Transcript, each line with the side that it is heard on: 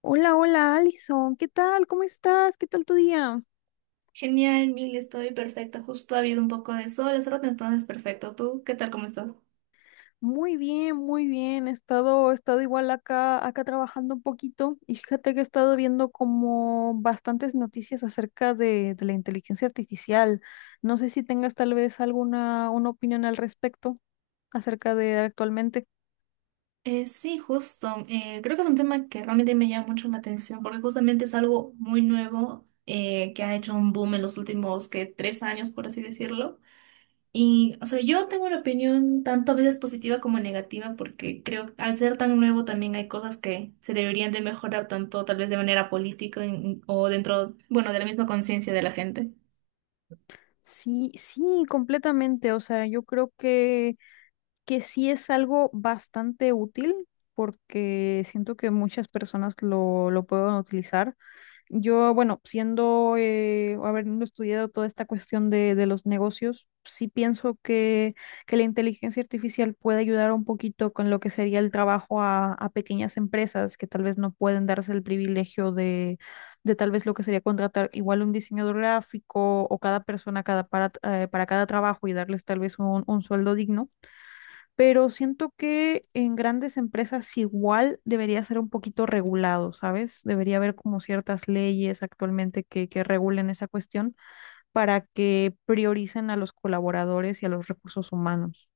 left: Hola, hola, Alison, ¿qué tal? ¿Cómo estás? ¿Qué tal tu día?
right: Genial, Mil, estoy perfecta. Justo ha habido un poco de sol hace rato, entonces perfecto. ¿Tú qué tal? ¿Cómo estás?
left: Muy bien, muy bien. He estado igual acá trabajando un poquito y fíjate que he estado viendo como bastantes noticias acerca de la inteligencia artificial. No sé si tengas tal vez alguna una opinión al respecto acerca de actualmente.
right: Sí, justo. Creo que es un tema que realmente me llama mucho la atención porque justamente es algo muy nuevo que ha hecho un boom en los últimos que 3 años, por así decirlo. Y, o sea, yo tengo una opinión tanto a veces positiva como negativa porque creo que al ser tan nuevo también hay cosas que se deberían de mejorar tanto tal vez de manera política en- o dentro, bueno, de la misma conciencia de la gente.
left: Sí, sí, completamente. O sea, yo creo que sí es algo bastante útil porque siento que muchas personas lo pueden utilizar. Yo, bueno, siendo, habiendo estudiado toda esta cuestión de los negocios, sí pienso que la inteligencia artificial puede ayudar un poquito con lo que sería el trabajo a pequeñas empresas que tal vez no pueden darse el privilegio de tal vez lo que sería contratar igual un diseñador gráfico o cada persona cada para cada trabajo y darles tal vez un sueldo digno, pero siento que en grandes empresas igual debería ser un poquito regulado, ¿sabes? Debería haber como ciertas leyes actualmente que regulen esa cuestión para que prioricen a los colaboradores y a los recursos humanos.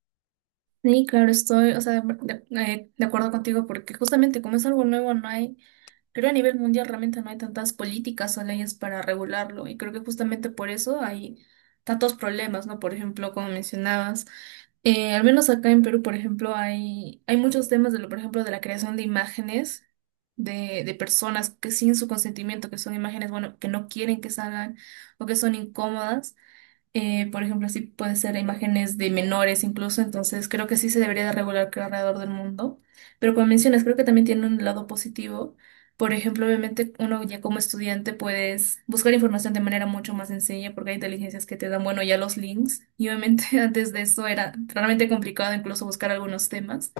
right: Sí, claro, estoy, o sea, de acuerdo contigo, porque justamente como es algo nuevo, no hay, creo a nivel mundial realmente no hay tantas políticas o leyes para regularlo, y creo que justamente por eso hay tantos problemas, ¿no? Por ejemplo, como mencionabas, al menos acá en Perú, por ejemplo, hay muchos temas de lo, por ejemplo, de la creación de imágenes de personas que sin su consentimiento, que son imágenes, bueno, que no quieren que salgan o que son incómodas. Por ejemplo, así puede ser imágenes de menores incluso, entonces creo que sí se debería de regular que alrededor del mundo. Pero como mencionas, creo que también tiene un lado positivo. Por ejemplo, obviamente uno ya como estudiante puedes buscar información de manera mucho más sencilla porque hay inteligencias que te dan, bueno, ya los links. Y obviamente antes de eso era realmente complicado incluso buscar algunos temas.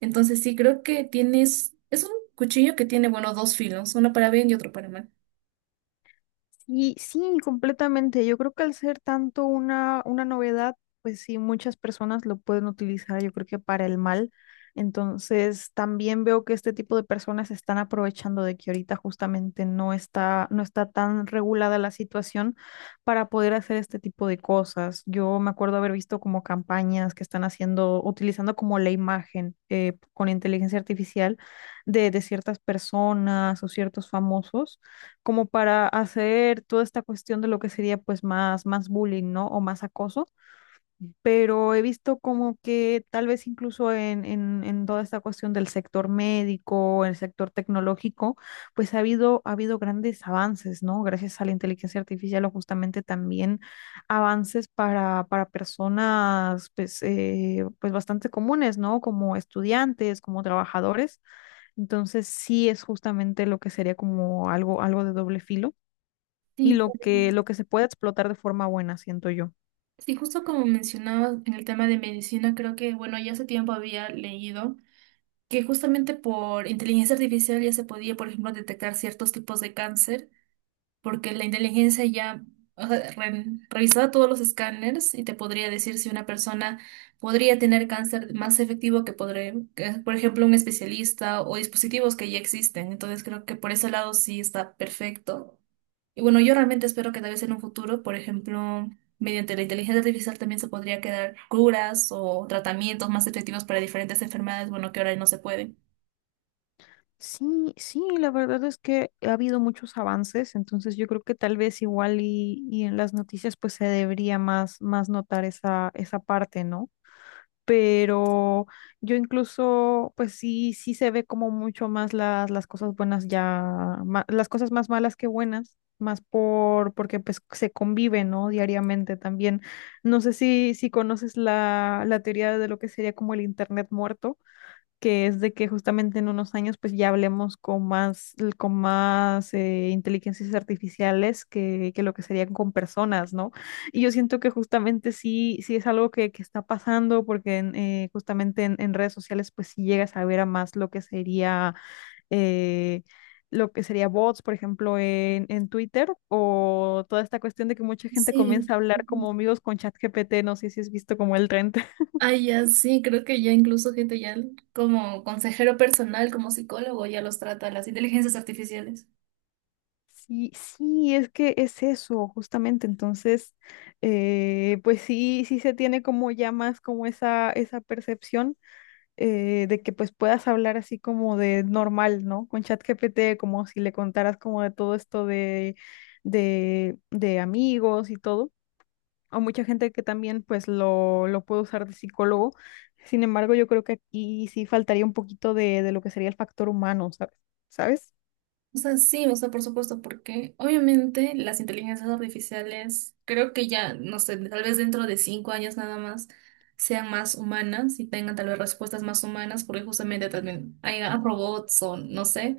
right: Entonces sí, creo que tienes, es un cuchillo que tiene, bueno, dos filos, uno para bien y otro para mal.
left: Sí, sí, completamente. Yo creo que al ser tanto una novedad, pues sí, muchas personas lo pueden utilizar, yo creo que para el mal. Entonces, también veo que este tipo de personas se están aprovechando de que ahorita justamente no está tan regulada la situación para poder hacer este tipo de cosas. Yo me acuerdo haber visto como campañas que están haciendo, utilizando como la imagen con inteligencia artificial de ciertas personas o ciertos famosos como para hacer toda esta cuestión de lo que sería pues más, más bullying, ¿no? O más acoso, pero he visto como que tal vez incluso en toda esta cuestión del sector médico, el sector tecnológico, pues ha habido grandes avances, ¿no? Gracias a la inteligencia artificial o justamente también avances para personas pues, pues bastante comunes, ¿no? Como estudiantes, como trabajadores. Entonces sí es justamente lo que sería como algo, algo de doble filo y
right: Sí,
left: lo que se puede explotar de forma buena, siento yo.
right: sí, justo como mencionabas en el tema de medicina, creo que, bueno, ya hace tiempo había leído que justamente por inteligencia artificial ya se podía, por ejemplo, detectar ciertos tipos de cáncer porque la inteligencia ya, o sea, revisaba todos los escáneres y te podría decir si una persona podría tener cáncer más efectivo que podría, que, por ejemplo, un especialista o dispositivos que ya existen. Entonces creo que por ese lado sí está perfecto. Y bueno, yo realmente espero que tal vez en un futuro, por ejemplo, mediante la inteligencia artificial también se podría quedar curas o tratamientos más efectivos para diferentes enfermedades, bueno, que ahora no se pueden.
left: Sí, sí, la verdad es que ha habido muchos avances, entonces yo creo que tal vez igual y en las noticias pues se debería más, más notar esa, esa parte, ¿no? Pero yo incluso, pues sí, sí se ve como mucho más las cosas buenas ya, las cosas más malas que buenas, más por, porque pues se convive, ¿no? Diariamente también. No sé si conoces la teoría de lo que sería como el internet muerto, que es de que justamente en unos años pues ya hablemos con más inteligencias artificiales que lo que serían con personas, ¿no? Y yo siento que justamente sí, sí es algo que está pasando porque en, justamente en redes sociales pues sí llegas a ver a más eh, lo que sería bots, por ejemplo, en Twitter, o toda esta cuestión de que mucha gente
right: Sí.
left: comienza a hablar como amigos con ChatGPT, no sé si has visto como el trend.
right: Ay, ya sí, creo que ya incluso gente ya como consejero personal, como psicólogo, ya los trata las inteligencias artificiales.
left: Sí, sí, es que es eso, justamente. Entonces, pues sí, sí se tiene como ya más como esa percepción, de que pues puedas hablar así como de normal, ¿no? Con ChatGPT, como si le contaras como de todo esto de, de amigos y todo. O mucha gente que también pues lo puede usar de psicólogo. Sin embargo, yo creo que aquí sí faltaría un poquito de lo que sería el factor humano, ¿sabes? ¿Sabes?
right: O sea, sí, o sea, por supuesto, porque obviamente las inteligencias artificiales, creo que ya, no sé, tal vez dentro de 5 años nada más sean más humanas y tengan tal vez respuestas más humanas, porque justamente también hay robots o no sé,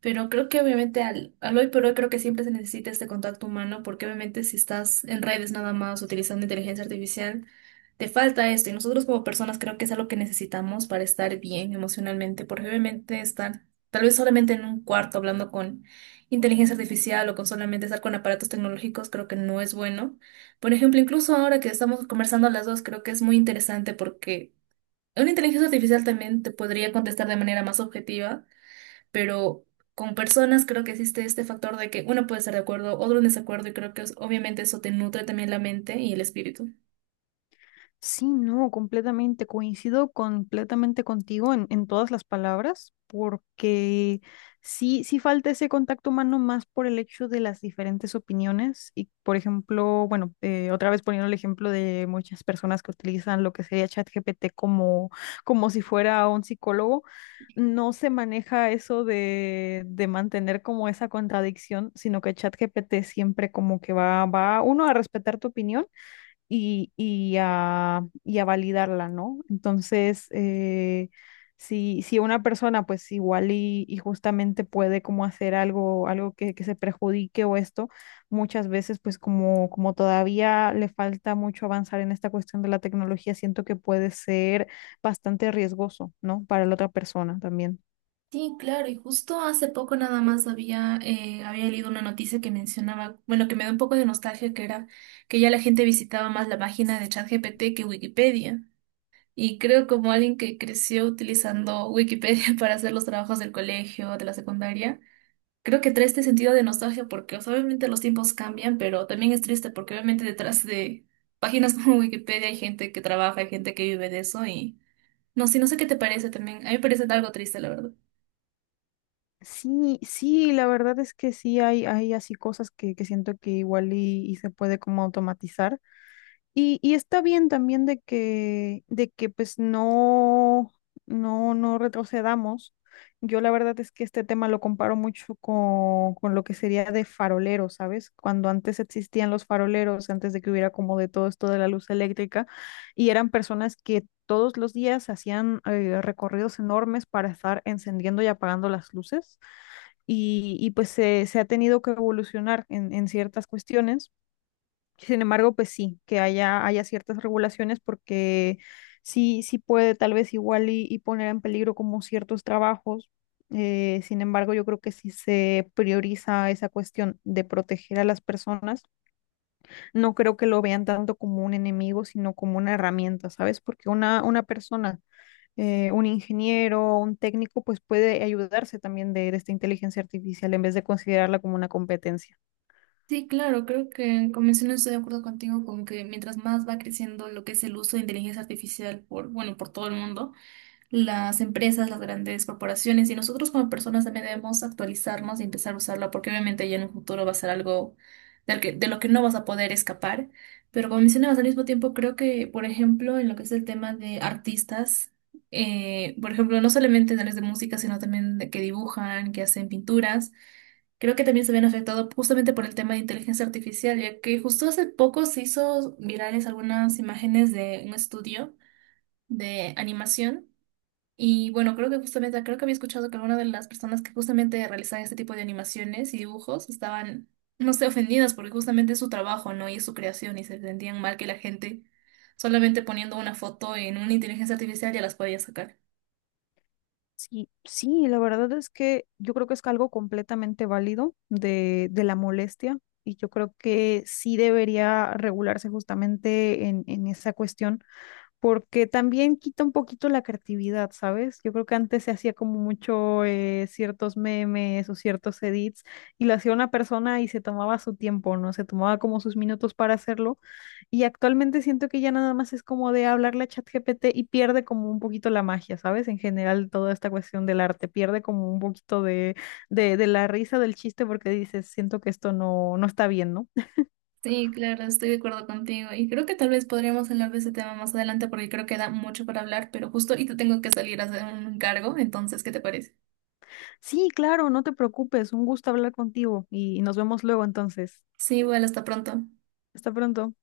right: pero creo que obviamente al hoy por hoy creo que siempre se necesita este contacto humano, porque obviamente si estás en redes nada más utilizando inteligencia artificial, te falta esto y nosotros como personas creo que es algo que necesitamos para estar bien emocionalmente, porque obviamente estar tal vez solamente en un cuarto hablando con inteligencia artificial o con solamente estar con aparatos tecnológicos, creo que no es bueno. Por ejemplo, incluso ahora que estamos conversando las dos, creo que es muy interesante porque una inteligencia artificial también te podría contestar de manera más objetiva, pero con personas creo que existe este factor de que uno puede estar de acuerdo, otro en desacuerdo, y creo que obviamente eso te nutre también la mente y el espíritu.
left: Sí, no, completamente. Coincido completamente contigo en todas las palabras, porque sí, sí falta ese contacto humano más por el hecho de las diferentes opiniones. Y, por ejemplo, bueno, otra vez poniendo el ejemplo de muchas personas que utilizan lo que sería ChatGPT como, como si fuera un psicólogo, no se maneja eso de mantener como esa contradicción, sino que ChatGPT siempre como que va, va, uno, a respetar tu opinión y a validarla, ¿no? Entonces, si, si una persona pues igual y justamente puede como hacer algo, algo que se perjudique o esto, muchas veces pues como, como todavía le falta mucho avanzar en esta cuestión de la tecnología, siento que puede ser bastante riesgoso, ¿no? Para la otra persona también.
right: Sí, claro, y justo hace poco nada más había, había leído una noticia que mencionaba, bueno, que me da un poco de nostalgia, que era que ya la gente visitaba más la página de ChatGPT que Wikipedia. Y creo como alguien que creció utilizando Wikipedia para hacer los trabajos del colegio, de la secundaria, creo que trae este sentido de nostalgia porque, o sea, obviamente los tiempos cambian, pero también es triste porque obviamente detrás de páginas como Wikipedia hay gente que trabaja, hay gente que vive de eso y no sé, no sé qué te parece también. A mí me parece algo triste, la verdad.
left: Sí, sí, la verdad es que sí hay así cosas que siento que igual y se puede como automatizar. Y está bien también de que pues no retrocedamos. Yo la verdad es que este tema lo comparo mucho con lo que sería de faroleros, ¿sabes? Cuando antes existían los faroleros, antes de que hubiera como de todo esto de la luz eléctrica, y eran personas que todos los días hacían, recorridos enormes para estar encendiendo y apagando las luces, y pues se ha tenido que evolucionar en ciertas cuestiones. Sin embargo, pues sí, que haya, haya ciertas regulaciones porque sí, sí puede tal vez igual y poner en peligro como ciertos trabajos. Sin embargo, yo creo que si se prioriza esa cuestión de proteger a las personas, no creo que lo vean tanto como un enemigo, sino como una herramienta, ¿sabes? Porque una persona, un ingeniero, un técnico, pues puede ayudarse también de esta inteligencia artificial en vez de considerarla como una competencia.
right: Sí, claro, creo que como mencioné estoy de acuerdo contigo con que mientras más va creciendo lo que es el uso de inteligencia artificial por, bueno, por todo el mundo, las empresas, las grandes corporaciones y nosotros como personas también debemos actualizarnos y empezar a usarla porque obviamente ya en un futuro va a ser algo de lo que no vas a poder escapar. Pero como mencionabas al mismo tiempo, creo que, por ejemplo, en lo que es el tema de artistas, por ejemplo, no solamente en áreas de música, sino también de que dibujan, que hacen pinturas. Creo que también se ven afectado justamente por el tema de inteligencia artificial, ya que justo hace poco se hizo virales algunas imágenes de un estudio de animación y bueno, creo que justamente, creo que había escuchado que algunas de las personas que justamente realizaban este tipo de animaciones y dibujos estaban, no sé, ofendidas porque justamente es su trabajo, ¿no? Y es su creación y se sentían mal que la gente solamente poniendo una foto en una inteligencia artificial ya las podía sacar.
left: Sí, sí, la verdad es que yo creo que es algo completamente válido de la molestia, y yo creo que sí debería regularse justamente en esa cuestión porque también quita un poquito la creatividad, ¿sabes? Yo creo que antes se hacía como mucho, ciertos memes o ciertos edits y lo hacía una persona y se tomaba su tiempo, ¿no? Se tomaba como sus minutos para hacerlo y actualmente siento que ya nada más es como de hablarle a ChatGPT y pierde como un poquito la magia, ¿sabes? En general toda esta cuestión del arte pierde como un poquito de, de la risa del chiste porque dices, siento que esto no, no está bien, ¿no?
right: Sí, claro, estoy de acuerdo contigo. Y creo que tal vez podríamos hablar de ese tema más adelante porque creo que da mucho para hablar, pero justo ahorita tengo que salir a hacer un cargo, entonces, ¿qué te parece?
left: Sí, claro, no te preocupes, un gusto hablar contigo y nos vemos luego entonces.
right: Sí, bueno, hasta pronto.
left: Hasta pronto.